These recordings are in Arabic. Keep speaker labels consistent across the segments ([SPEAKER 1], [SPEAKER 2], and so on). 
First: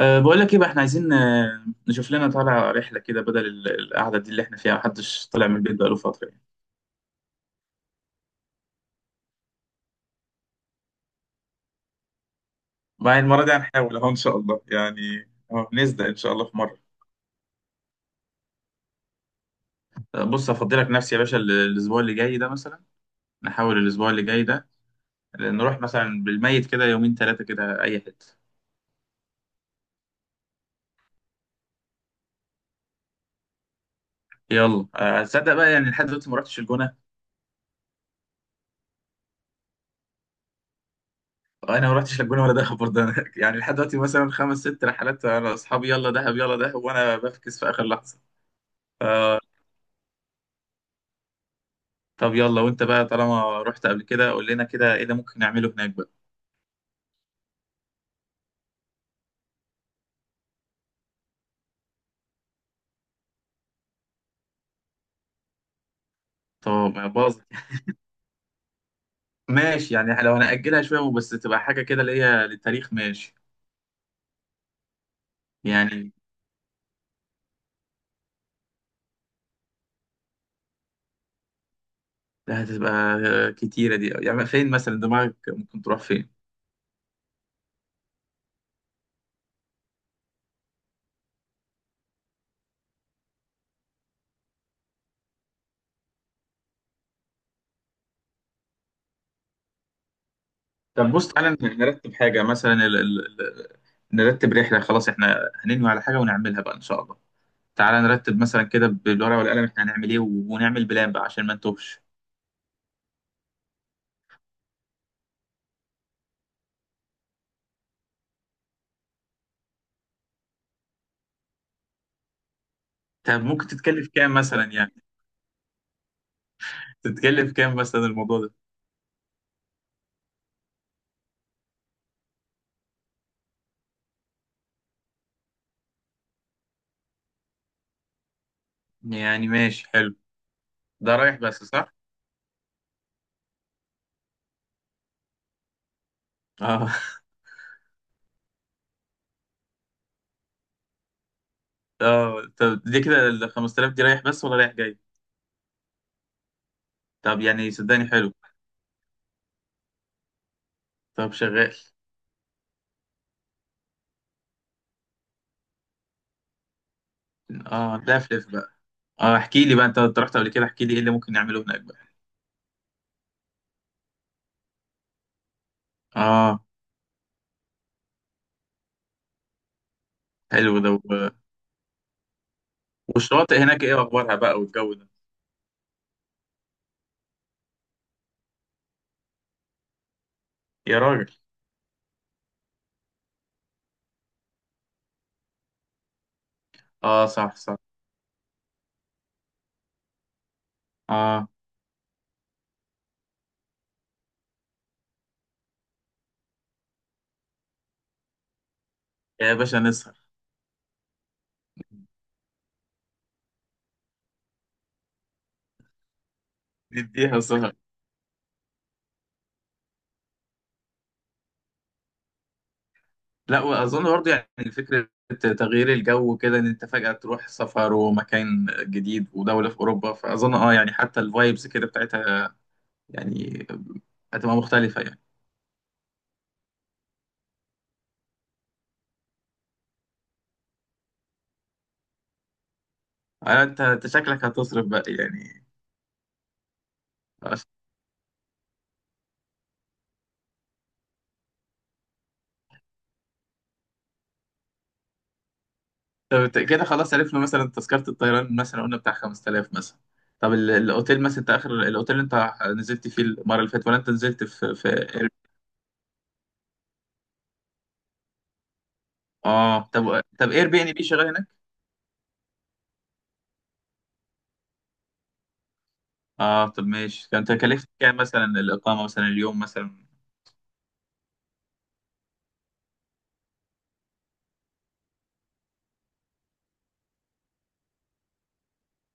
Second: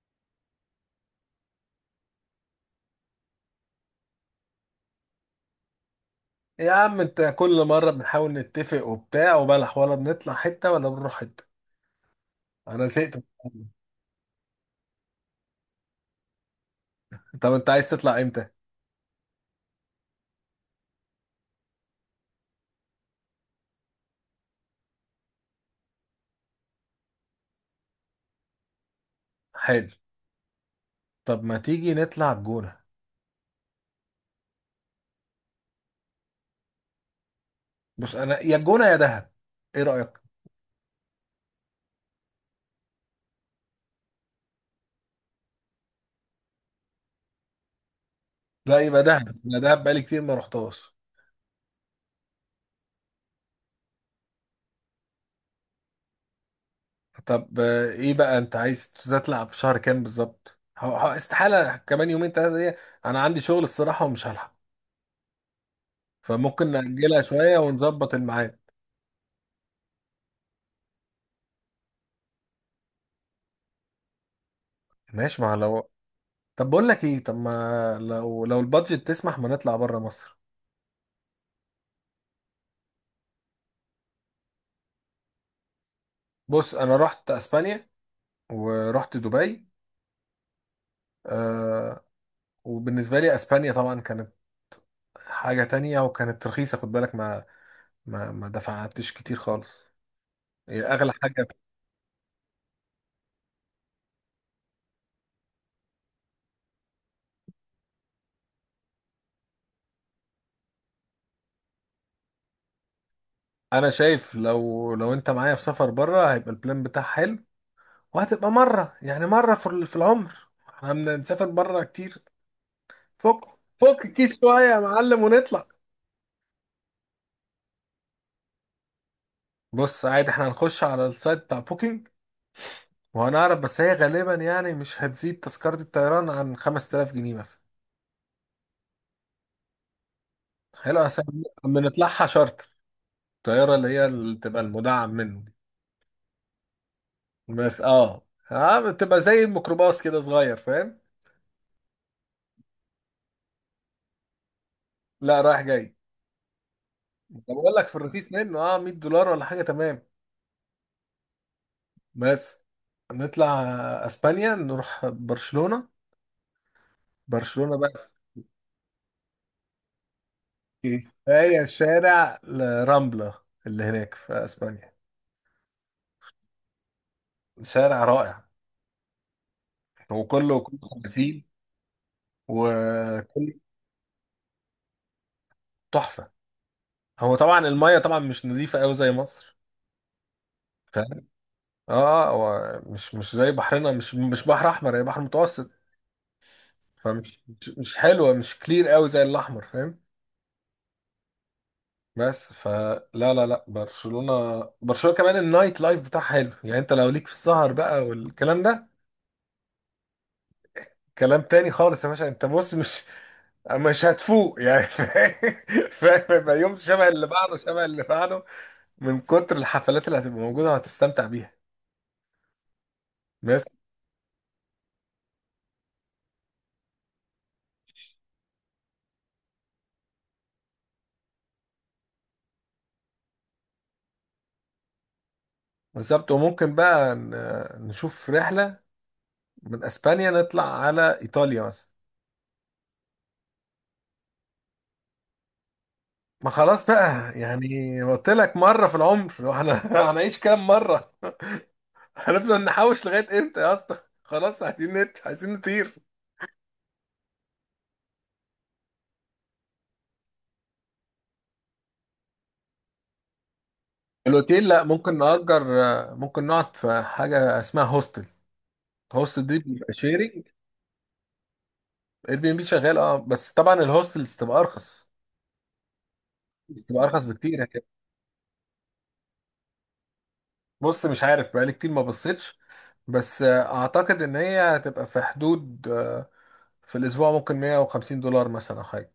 [SPEAKER 1] بقول لك ايه بقى، احنا عايزين نشوف لنا طالع رحله كده بدل القعده دي اللي احنا فيها محدش طلع من البيت بقاله فتره يعني.
[SPEAKER 2] يا عم، انت كل مرة بنحاول نتفق وبتاع وبلح، ولا بنطلع حتة ولا بنروح حتة. انا زهقت
[SPEAKER 1] مع
[SPEAKER 2] من
[SPEAKER 1] المره دي
[SPEAKER 2] الكلام
[SPEAKER 1] هنحاول اهو ان شاء الله يعني نصدق ان شاء الله في مره.
[SPEAKER 2] ده. طب انت عايز تطلع امتى؟
[SPEAKER 1] بص افضلك نفسي يا باشا الاسبوع اللي جاي ده مثلا. نحاول الاسبوع اللي جاي ده، نروح مثلا بالميت كده يومين ثلاثه كده اي حته.
[SPEAKER 2] حلو. طب ما تيجي نطلع الجونة؟
[SPEAKER 1] يلا تصدق بقى يعني لحد دلوقتي ما رحتش الجونه.
[SPEAKER 2] بص، انا يا الجونة يا دهب. ايه رأيك؟
[SPEAKER 1] انا ما رحتش الجونه ولا دهب برضه، أنا يعني لحد دلوقتي مثلا خمس ست رحلات انا اصحابي يلا دهب يلا دهب وانا بفكس في اخر لحظه.
[SPEAKER 2] لا، يبقى دهب. انا دهب بقالي كتير ما رحتهاش.
[SPEAKER 1] طب يلا، وانت بقى طالما رحت قبل كده قول لنا كده ايه اللي ممكن نعمله هناك بقى.
[SPEAKER 2] طب، ايه بقى انت عايز تطلع في شهر كام بالظبط؟ استحالة كمان يومين ثلاثة دي. انا عندي شغل الصراحة ومش هلحق، فممكن
[SPEAKER 1] طب
[SPEAKER 2] نأجلها
[SPEAKER 1] باظ.
[SPEAKER 2] شوية ونظبط الميعاد.
[SPEAKER 1] ماشي يعني لو هنأجلها شوية بس تبقى حاجة كده اللي هي للتاريخ ماشي.
[SPEAKER 2] ماشي ما لو.
[SPEAKER 1] يعني
[SPEAKER 2] طب بقول لك ايه، طب ما لو البادجت تسمح ما نطلع بره مصر؟
[SPEAKER 1] هتبقى كتيرة دي، يعني فين مثلا دماغك ممكن تروح فين؟
[SPEAKER 2] بص، انا رحت اسبانيا ورحت دبي. آه. وبالنسبه لي، اسبانيا طبعا كانت حاجه تانية، وكانت رخيصه، خد بالك. ما دفعتش كتير خالص. هي اغلى
[SPEAKER 1] طب بص،
[SPEAKER 2] حاجه.
[SPEAKER 1] تعالى نرتب حاجة مثلا نرتب رحلة، خلاص احنا هننوي على حاجة ونعملها بقى ان شاء الله. تعالى نرتب مثلا كده بالورقة والقلم، احنا هنعمل ايه، ونعمل بلان بقى عشان ما نتوهش.
[SPEAKER 2] انا شايف لو انت معايا في سفر بره، هيبقى البلان بتاعها حلو. وهتبقى مره يعني مره في في العمر، احنا بنسافر بره كتير. فك
[SPEAKER 1] طب ممكن
[SPEAKER 2] فك
[SPEAKER 1] تتكلف كام
[SPEAKER 2] الكيس
[SPEAKER 1] مثلا
[SPEAKER 2] شويه يا
[SPEAKER 1] يعني؟
[SPEAKER 2] معلم، ونطلع.
[SPEAKER 1] تتكلف كام مثلا الموضوع ده؟
[SPEAKER 2] بص، عادي احنا هنخش على السايت بتاع بوكينج، وانا اعرف، بس هي غالبا يعني مش هتزيد تذكرة الطيران عن 5000 جنيه مثلا.
[SPEAKER 1] يعني ماشي حلو.
[SPEAKER 2] حلو
[SPEAKER 1] ده
[SPEAKER 2] أصل.
[SPEAKER 1] رايح بس صح؟
[SPEAKER 2] بنطلعها شارتر. الطيارة اللي بتبقى المدعم منه.
[SPEAKER 1] اه.
[SPEAKER 2] بس اه بتبقى زي الميكروباص كده صغير. فاهم؟
[SPEAKER 1] اه طب دي كده ال 5000 دي رايح بس ولا رايح جاي؟
[SPEAKER 2] لا، رايح جاي.
[SPEAKER 1] طب
[SPEAKER 2] طب
[SPEAKER 1] يعني
[SPEAKER 2] بقول لك في
[SPEAKER 1] صدقني
[SPEAKER 2] الرخيص
[SPEAKER 1] حلو.
[SPEAKER 2] منه 100 دولار ولا حاجة. تمام.
[SPEAKER 1] طب شغال.
[SPEAKER 2] بس نطلع اسبانيا، نروح برشلونة. برشلونة
[SPEAKER 1] اه
[SPEAKER 2] بقى،
[SPEAKER 1] لفلف بقى. اه احكي لي بقى، انت رحت قبل كده، احكي لي ايه
[SPEAKER 2] في
[SPEAKER 1] اللي ممكن نعمله
[SPEAKER 2] هي
[SPEAKER 1] هناك بقى.
[SPEAKER 2] شارع رامبلا اللي هناك في اسبانيا.
[SPEAKER 1] اه.
[SPEAKER 2] شارع رائع، وكله
[SPEAKER 1] حلو
[SPEAKER 2] كله
[SPEAKER 1] ده،
[SPEAKER 2] خمسين، وكل
[SPEAKER 1] والشواطئ هناك ايه اخبارها بقى، والجو ده؟
[SPEAKER 2] تحفه. هو طبعا الميه طبعا مش نظيفه قوي زي مصر.
[SPEAKER 1] يا
[SPEAKER 2] فاهم؟
[SPEAKER 1] راجل.
[SPEAKER 2] اه، هو مش زي بحرنا، مش بحر احمر، هي بحر متوسط.
[SPEAKER 1] اه
[SPEAKER 2] فمش
[SPEAKER 1] صح
[SPEAKER 2] مش
[SPEAKER 1] صح.
[SPEAKER 2] مش حلوه، مش كلير قوي زي الاحمر. فاهم؟
[SPEAKER 1] اه.
[SPEAKER 2] بس. فلا، لا، لا، برشلونه برشلونه كمان النايت لايف بتاعها حلو. يعني انت لو ليك في السهر بقى والكلام ده،
[SPEAKER 1] يا باشا نسهر.
[SPEAKER 2] كلام تاني خالص يا باشا. انت بص مش هتفوق يعني. فاهم، فاهم؟ يبقى يوم شبه اللي
[SPEAKER 1] نديها
[SPEAKER 2] بعده،
[SPEAKER 1] سهر.
[SPEAKER 2] شبه اللي بعده، من كتر الحفلات اللي هتبقى موجوده، وهتستمتع بيها.
[SPEAKER 1] لا
[SPEAKER 2] بس،
[SPEAKER 1] واظن برضه يعني فكره تغيير الجو كده، ان انت فجاه تروح سفر ومكان جديد ودوله في اوروبا، فاظن اه يعني حتى الفايبس كده بتاعتها يعني هتبقى مختلفة يعني.
[SPEAKER 2] بالظبط. وممكن بقى نشوف رحلة من اسبانيا نطلع على ايطاليا مثلا.
[SPEAKER 1] انت شكلك هتصرف بقى يعني.
[SPEAKER 2] ما خلاص بقى
[SPEAKER 1] أص-
[SPEAKER 2] يعني، قلت لك مرة في العمر، واحنا هنعيش كام مرة؟ هنفضل نحوش لغاية امتى يا اسطى؟ خلاص عايزين نطير.
[SPEAKER 1] طب كده خلاص عرفنا مثلا تذكرة الطيران مثلا قلنا بتاع 5000 مثلا. طب الاوتيل مثلا، انت اخر الاوتيل اللي انت نزلت فيه المرة اللي فاتت، ولا انت نزلت
[SPEAKER 2] الاوتيل؟
[SPEAKER 1] في
[SPEAKER 2] لا،
[SPEAKER 1] في
[SPEAKER 2] ممكن
[SPEAKER 1] اير.
[SPEAKER 2] نأجر. ممكن نقعد في حاجة اسمها هوستل. هوستل دي
[SPEAKER 1] اه
[SPEAKER 2] بيبقى
[SPEAKER 1] طب
[SPEAKER 2] شيرنج.
[SPEAKER 1] طب اير بي ان بي شغال هناك؟
[SPEAKER 2] اير بي ام بي شغال، اه، بس طبعا الهوستلز تبقى ارخص،
[SPEAKER 1] اه طب
[SPEAKER 2] بتبقى ارخص
[SPEAKER 1] ماشي، كانت
[SPEAKER 2] بكتير.
[SPEAKER 1] كلفت كام مثلا الاقامة مثلا اليوم مثلا؟
[SPEAKER 2] بص، مش عارف، بقالي كتير ما بصيتش، بس اعتقد ان هي هتبقى في حدود، في الاسبوع ممكن 150 دولار مثلا أو حاجه.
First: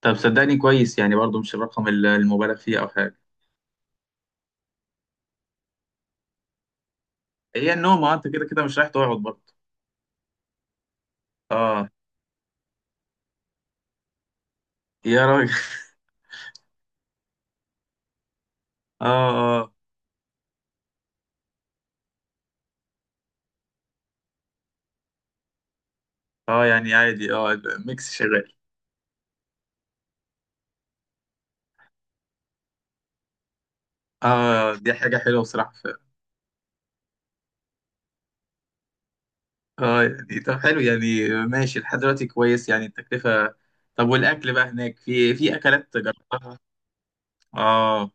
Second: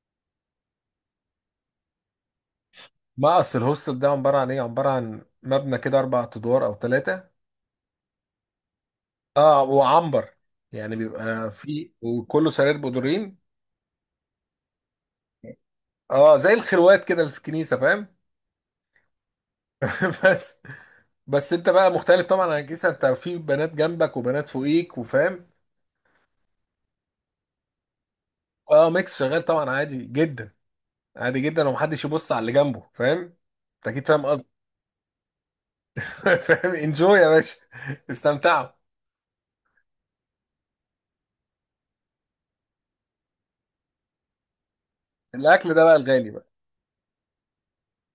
[SPEAKER 1] طب صدقني كويس يعني برضو مش الرقم المبالغ فيه او حاجة.
[SPEAKER 2] ما اصل الهوستل ده عباره عن ايه؟ عباره عن مبنى كده اربع ادوار او ثلاثه.
[SPEAKER 1] هي النوم اه انت كده كده مش رايح تقعد برضه.
[SPEAKER 2] اه، وعنبر يعني بيبقى
[SPEAKER 1] اه.
[SPEAKER 2] فيه، وكله سرير بدورين.
[SPEAKER 1] يا راجل
[SPEAKER 2] اه، زي الخروات كده اللي في الكنيسه. فاهم؟
[SPEAKER 1] اه
[SPEAKER 2] بس بس انت بقى مختلف طبعا عن الكنيسه. انت في بنات جنبك وبنات فوقيك، وفاهم.
[SPEAKER 1] اه يعني عادي، اه الميكس شغال.
[SPEAKER 2] اه، ميكس شغال طبعا، عادي جدا. عادي جدا، ومحدش يبص على اللي جنبه. فاهم؟ انت اكيد فاهم.
[SPEAKER 1] اه دي حاجة حلوة بصراحة
[SPEAKER 2] فاهم، انجوي يا باشا، استمتعوا.
[SPEAKER 1] اه يعني طب حلو يعني ماشي لحد دلوقتي كويس يعني التكلفة. طب والأكل بقى هناك، في
[SPEAKER 2] الاكل ده بقى
[SPEAKER 1] أكلات
[SPEAKER 2] الغالي بقى.
[SPEAKER 1] جربتها؟ اه.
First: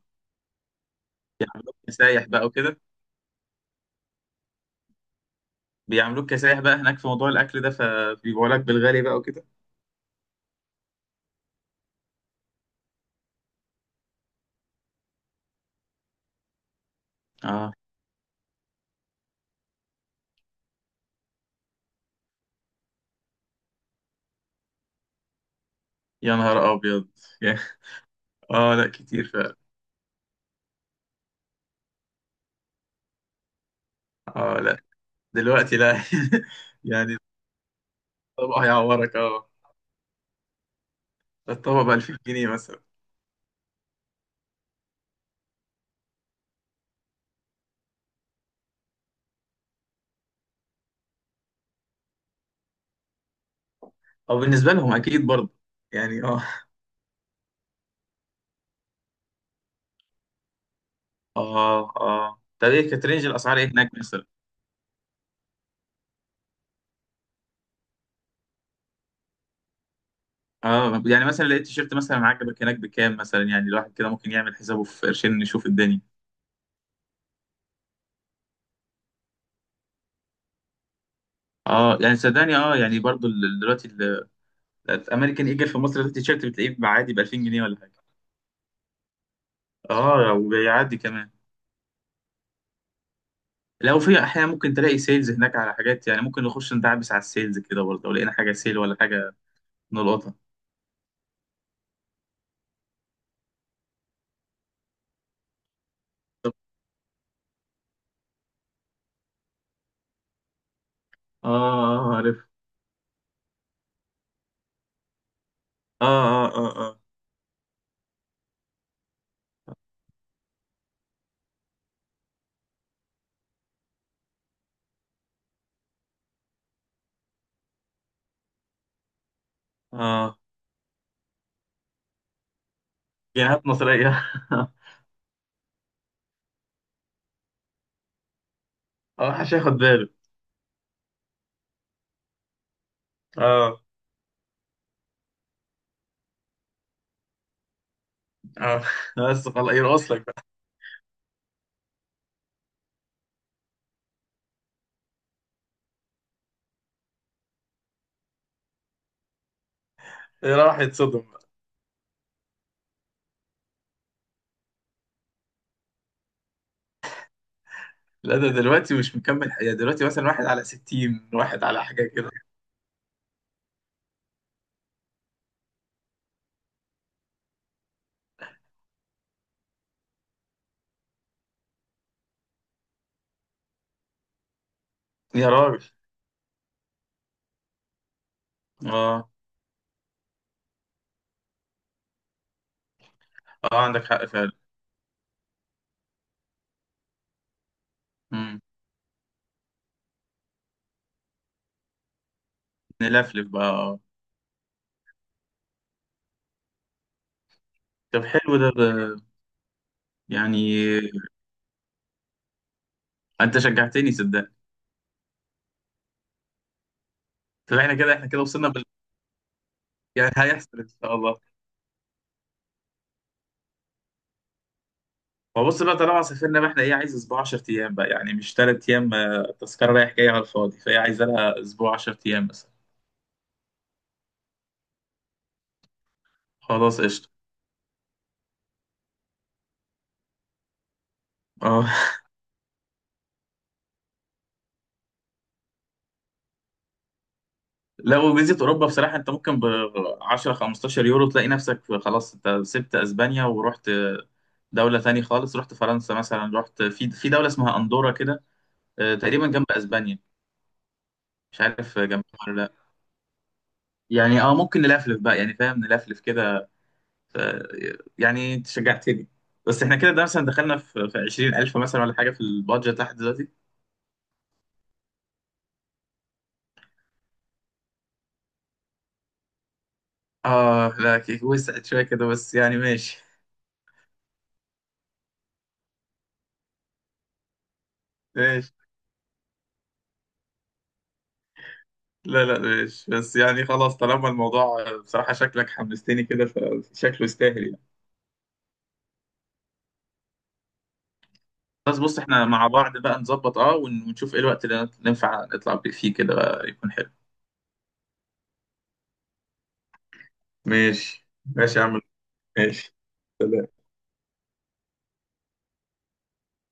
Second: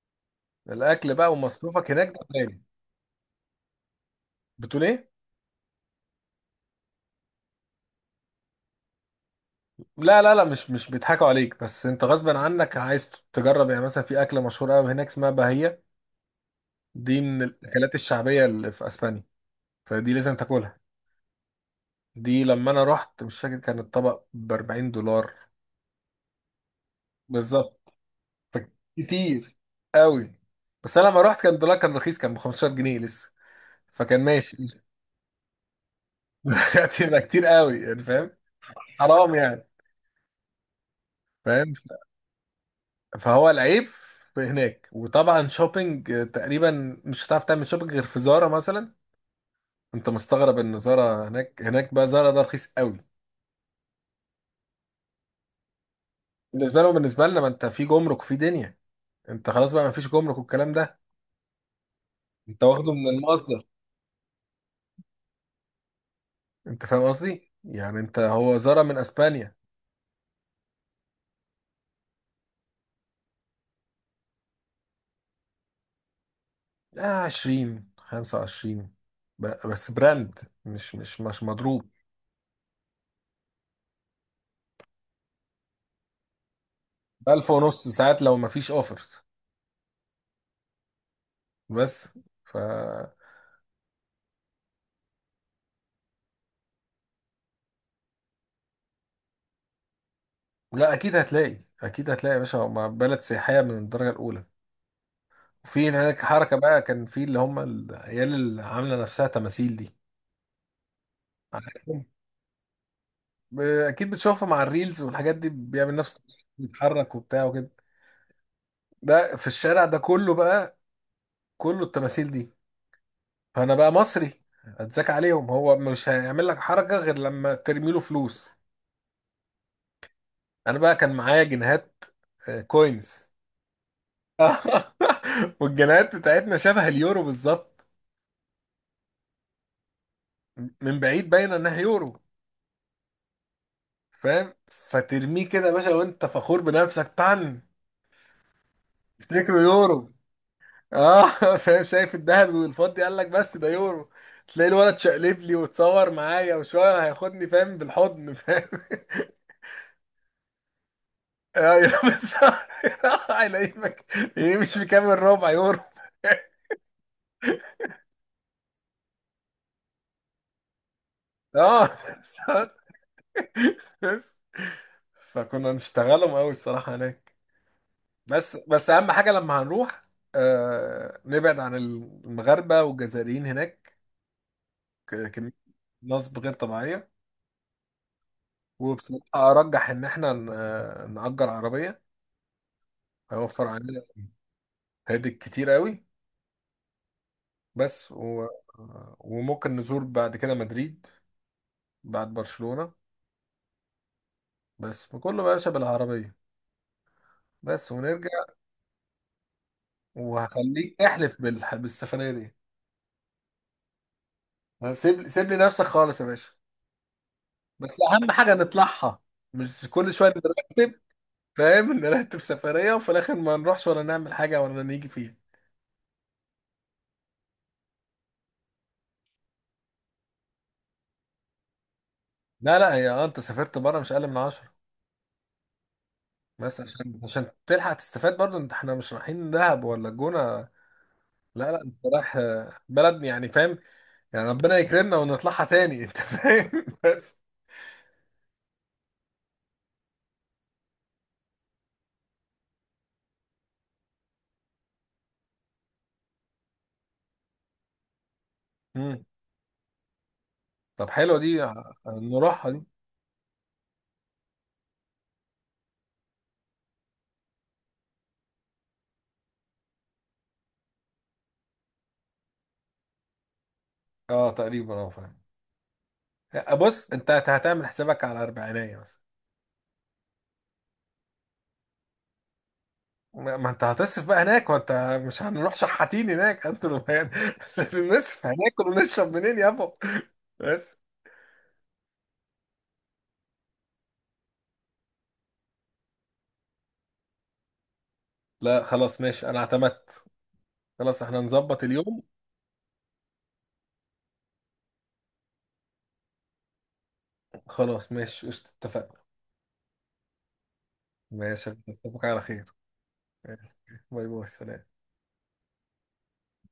[SPEAKER 2] الاكل بقى ومصروفك هناك ده
[SPEAKER 1] كسايح بقى
[SPEAKER 2] غالي.
[SPEAKER 1] وكده.
[SPEAKER 2] بتقول ايه؟
[SPEAKER 1] بيعملوك كسايح بقى هناك في موضوع الأكل ده، فبيبيعوا لك بالغالي بقى وكده.
[SPEAKER 2] لا، لا، لا، مش بيضحكوا عليك، بس انت غصب عنك عايز تجرب، يعني مثلا في اكله مشهوره قوي هناك اسمها باهيه، دي من
[SPEAKER 1] اه
[SPEAKER 2] الاكلات الشعبيه اللي في اسبانيا، فدي لازم تاكلها. دي لما انا رحت، مش فاكر، كان الطبق ب 40 دولار.
[SPEAKER 1] يا نهار أبيض يا-
[SPEAKER 2] بالظبط.
[SPEAKER 1] اه لا كتير
[SPEAKER 2] كتير
[SPEAKER 1] فعلا.
[SPEAKER 2] قوي. بس انا لما رحت كان الدولار كان رخيص، كان ب 15 جنيه لسه، فكان ماشي.
[SPEAKER 1] اه لا دلوقتي لا يعني.
[SPEAKER 2] هتبقى كتير قوي يعني، فاهم؟
[SPEAKER 1] الطبق هيعورك
[SPEAKER 2] حرام
[SPEAKER 1] اه.
[SPEAKER 2] يعني، فاهم؟
[SPEAKER 1] الطبق ب 2000 جنيه مثلا.
[SPEAKER 2] فهو العيب في هناك. وطبعا شوبينج تقريبا مش هتعرف تعمل شوبينج غير في زارا مثلا. انت مستغرب ان زارا هناك، هناك بقى زارا ده رخيص قوي.
[SPEAKER 1] او بالنسبة لهم أكيد برضه يعني. اه
[SPEAKER 2] بالنسبه لهم. بالنسبه لنا، ما انت في جمرك وفي دنيا، انت خلاص بقى ما فيش جمرك والكلام ده،
[SPEAKER 1] اه اه
[SPEAKER 2] انت
[SPEAKER 1] طب ايه
[SPEAKER 2] واخده
[SPEAKER 1] كانت
[SPEAKER 2] من
[SPEAKER 1] رينج الاسعار
[SPEAKER 2] المصدر.
[SPEAKER 1] ايه هناك مثلا؟
[SPEAKER 2] انت فاهم قصدي؟ يعني انت، هو زارا من اسبانيا.
[SPEAKER 1] اه يعني مثلا لقيت تيشيرت مثلا عجبك هناك بكام مثلا يعني، الواحد كده ممكن يعمل حسابه في قرشين نشوف الدنيا.
[SPEAKER 2] لا، 20 25، بس براند، مش مضروب.
[SPEAKER 1] اه يعني صدقني، اه يعني برضو دلوقتي الامريكان ايجل في مصر ده التيشيرت بتلاقيه عادي ب 2000
[SPEAKER 2] 1000
[SPEAKER 1] جنيه ولا
[SPEAKER 2] ونص،
[SPEAKER 1] حاجه.
[SPEAKER 2] ساعات لو ما فيش اوفر.
[SPEAKER 1] اه وبيعدي كمان.
[SPEAKER 2] بس. ف
[SPEAKER 1] لو في احيانا ممكن تلاقي سيلز هناك على حاجات، يعني ممكن نخش ندعبس على السيلز كده برضه، لو لقينا حاجه سيل ولا حاجه نلقطها.
[SPEAKER 2] لا، اكيد هتلاقي، اكيد هتلاقي يا باشا، هما بلد سياحيه من الدرجه الاولى. وفي هناك حركه بقى، كان في اللي هم العيال اللي عامله نفسها تماثيل دي.
[SPEAKER 1] اه اه
[SPEAKER 2] عارفهم.
[SPEAKER 1] آه، عارف.
[SPEAKER 2] اكيد بتشوفها مع الريلز والحاجات دي، بيعمل
[SPEAKER 1] اه
[SPEAKER 2] نفسه
[SPEAKER 1] اه اه اه
[SPEAKER 2] بيتحرك وبتاع وكده. ده في الشارع ده كله بقى، كله التماثيل دي. فانا بقى مصري، اتذاك عليهم. هو مش هيعمل لك حركه غير لما ترمي له فلوس.
[SPEAKER 1] اه.
[SPEAKER 2] انا بقى كان معايا جنيهات، كوينز.
[SPEAKER 1] جنيهات مصريه.
[SPEAKER 2] والجنيهات بتاعتنا شبه اليورو بالظبط،
[SPEAKER 1] اه حش ياخد باله.
[SPEAKER 2] من بعيد باينه انها يورو.
[SPEAKER 1] اه.
[SPEAKER 2] فاهم؟ فترميه كده يا باشا وانت فخور بنفسك طن،
[SPEAKER 1] اه بس
[SPEAKER 2] تفتكره
[SPEAKER 1] خلاص يرقص
[SPEAKER 2] يورو.
[SPEAKER 1] لك بقى.
[SPEAKER 2] اه. فاهم؟ شايف الدهب والفضي، قال لك بس ده يورو. تلاقي الولد شقلب لي وتصور معايا، وشويه هياخدني فاهم بالحضن. فاهم؟
[SPEAKER 1] راح يتصدم بقى.
[SPEAKER 2] ايوه، بس هيلاقيك. إيه، مش في كام الربع يورو؟
[SPEAKER 1] لا ده دلوقتي مش مكمل حياة دلوقتي، مثلا واحد على 60 واحد على
[SPEAKER 2] اه.
[SPEAKER 1] حاجة كده.
[SPEAKER 2] بس بس فكنا نشتغلهم قوي الصراحه هناك. بس اهم حاجه لما هنروح، آه، نبعد عن المغاربه والجزائريين هناك،
[SPEAKER 1] يا
[SPEAKER 2] كمية
[SPEAKER 1] راجل.
[SPEAKER 2] نصب غير طبيعية. وبصراحة
[SPEAKER 1] اه.
[SPEAKER 2] أرجح إن إحنا نأجر عربية، هيوفر
[SPEAKER 1] اه
[SPEAKER 2] علينا.
[SPEAKER 1] عندك حق فعلا.
[SPEAKER 2] هادي كتير قوي. بس و.
[SPEAKER 1] مم.
[SPEAKER 2] وممكن نزور بعد كده مدريد، بعد برشلونة.
[SPEAKER 1] نلفلف بقى آه.
[SPEAKER 2] بس وكله بقى باشا بالعربية، بس
[SPEAKER 1] طب
[SPEAKER 2] ونرجع.
[SPEAKER 1] حلو ده، ده يعني
[SPEAKER 2] وهخليك احلف بالسفرية دي.
[SPEAKER 1] انت شجعتني صدقني.
[SPEAKER 2] سيب، سيب لي نفسك خالص يا باشا.
[SPEAKER 1] طب احنا
[SPEAKER 2] بس
[SPEAKER 1] كده احنا
[SPEAKER 2] أهم
[SPEAKER 1] كده
[SPEAKER 2] حاجة
[SPEAKER 1] وصلنا بال...
[SPEAKER 2] نطلعها، مش كل
[SPEAKER 1] يعني
[SPEAKER 2] شوية
[SPEAKER 1] هيحصل ان
[SPEAKER 2] نرتب.
[SPEAKER 1] شاء الله.
[SPEAKER 2] فاهم؟ نرتب سفرية وفي الآخر ما نروحش ولا نعمل حاجة ولا نيجي فيها.
[SPEAKER 1] ما بص بقى، طالما سافرنا بقى احنا ايه، عايز اسبوع 10 ايام بقى يعني مش 3 ايام، آه، تذكرة رايح جاي على الفاضي، فهي عايزه لها اسبوع 10 ايام مثلا.
[SPEAKER 2] لا، لا، هي انت سافرت بره مش اقل من 10. بس
[SPEAKER 1] خلاص
[SPEAKER 2] عشان
[SPEAKER 1] قشطة.
[SPEAKER 2] عشان تلحق تستفاد برضو انت، احنا مش رايحين دهب ولا الجونة. لا، لا، انت
[SPEAKER 1] اه
[SPEAKER 2] رايح بلد يعني. فاهم؟ يعني ربنا يكرمنا ونطلعها تاني. انت فاهم. بس.
[SPEAKER 1] لا وفيزيت اوروبا بصراحه انت ممكن ب 10 15 يورو تلاقي نفسك خلاص انت سبت اسبانيا ورحت دوله تاني خالص، رحت فرنسا مثلا، رحت في دوله اسمها اندورا كده. آه،
[SPEAKER 2] مم.
[SPEAKER 1] تقريبا جنب اسبانيا.
[SPEAKER 2] طب حلوة
[SPEAKER 1] مش
[SPEAKER 2] دي،
[SPEAKER 1] عارف جنبها ولا
[SPEAKER 2] نروحها
[SPEAKER 1] لا.
[SPEAKER 2] دي.
[SPEAKER 1] يعني اه ممكن نلفلف بقى يعني فاهم، نلفلف كده. ف- يعني انت شجعتني. بس احنا كده ده مثلا دخلنا في 20,000 مثلا ولا حاجه في البادجت لحد دلوقتي.
[SPEAKER 2] اه، تقريبا، اه، فاهم. بص انت هتعمل حسابك على اربعينية مثلا.
[SPEAKER 1] اه لا كيك وسعت شويه كده بس يعني ماشي.
[SPEAKER 2] ما انت هتصرف بقى هناك وانت، مش هنروح شحاتين هناك انتوا يعني. لازم نصرف،
[SPEAKER 1] ماشي.
[SPEAKER 2] هناكل ونشرب منين يابا؟ بس.
[SPEAKER 1] لا لا ماشي بس يعني خلاص، طالما الموضوع بصراحة شكلك حمستني كده، فشكله يستاهل يعني.
[SPEAKER 2] لا، خلاص ماشي، انا اعتمدت. خلاص احنا نظبط
[SPEAKER 1] خلاص بص
[SPEAKER 2] اليوم.
[SPEAKER 1] احنا مع بعض بقى نظبط اه ونشوف ايه الوقت اللي ننفع نطلع فيه كده بقى يكون حلو.
[SPEAKER 2] خلاص، ماشي، قشطة، اتفقنا.
[SPEAKER 1] ماشي.
[SPEAKER 2] ماشي.
[SPEAKER 1] ماشي يا عم.
[SPEAKER 2] أشوفك على خير.
[SPEAKER 1] ماشي.
[SPEAKER 2] باي باي. سلام.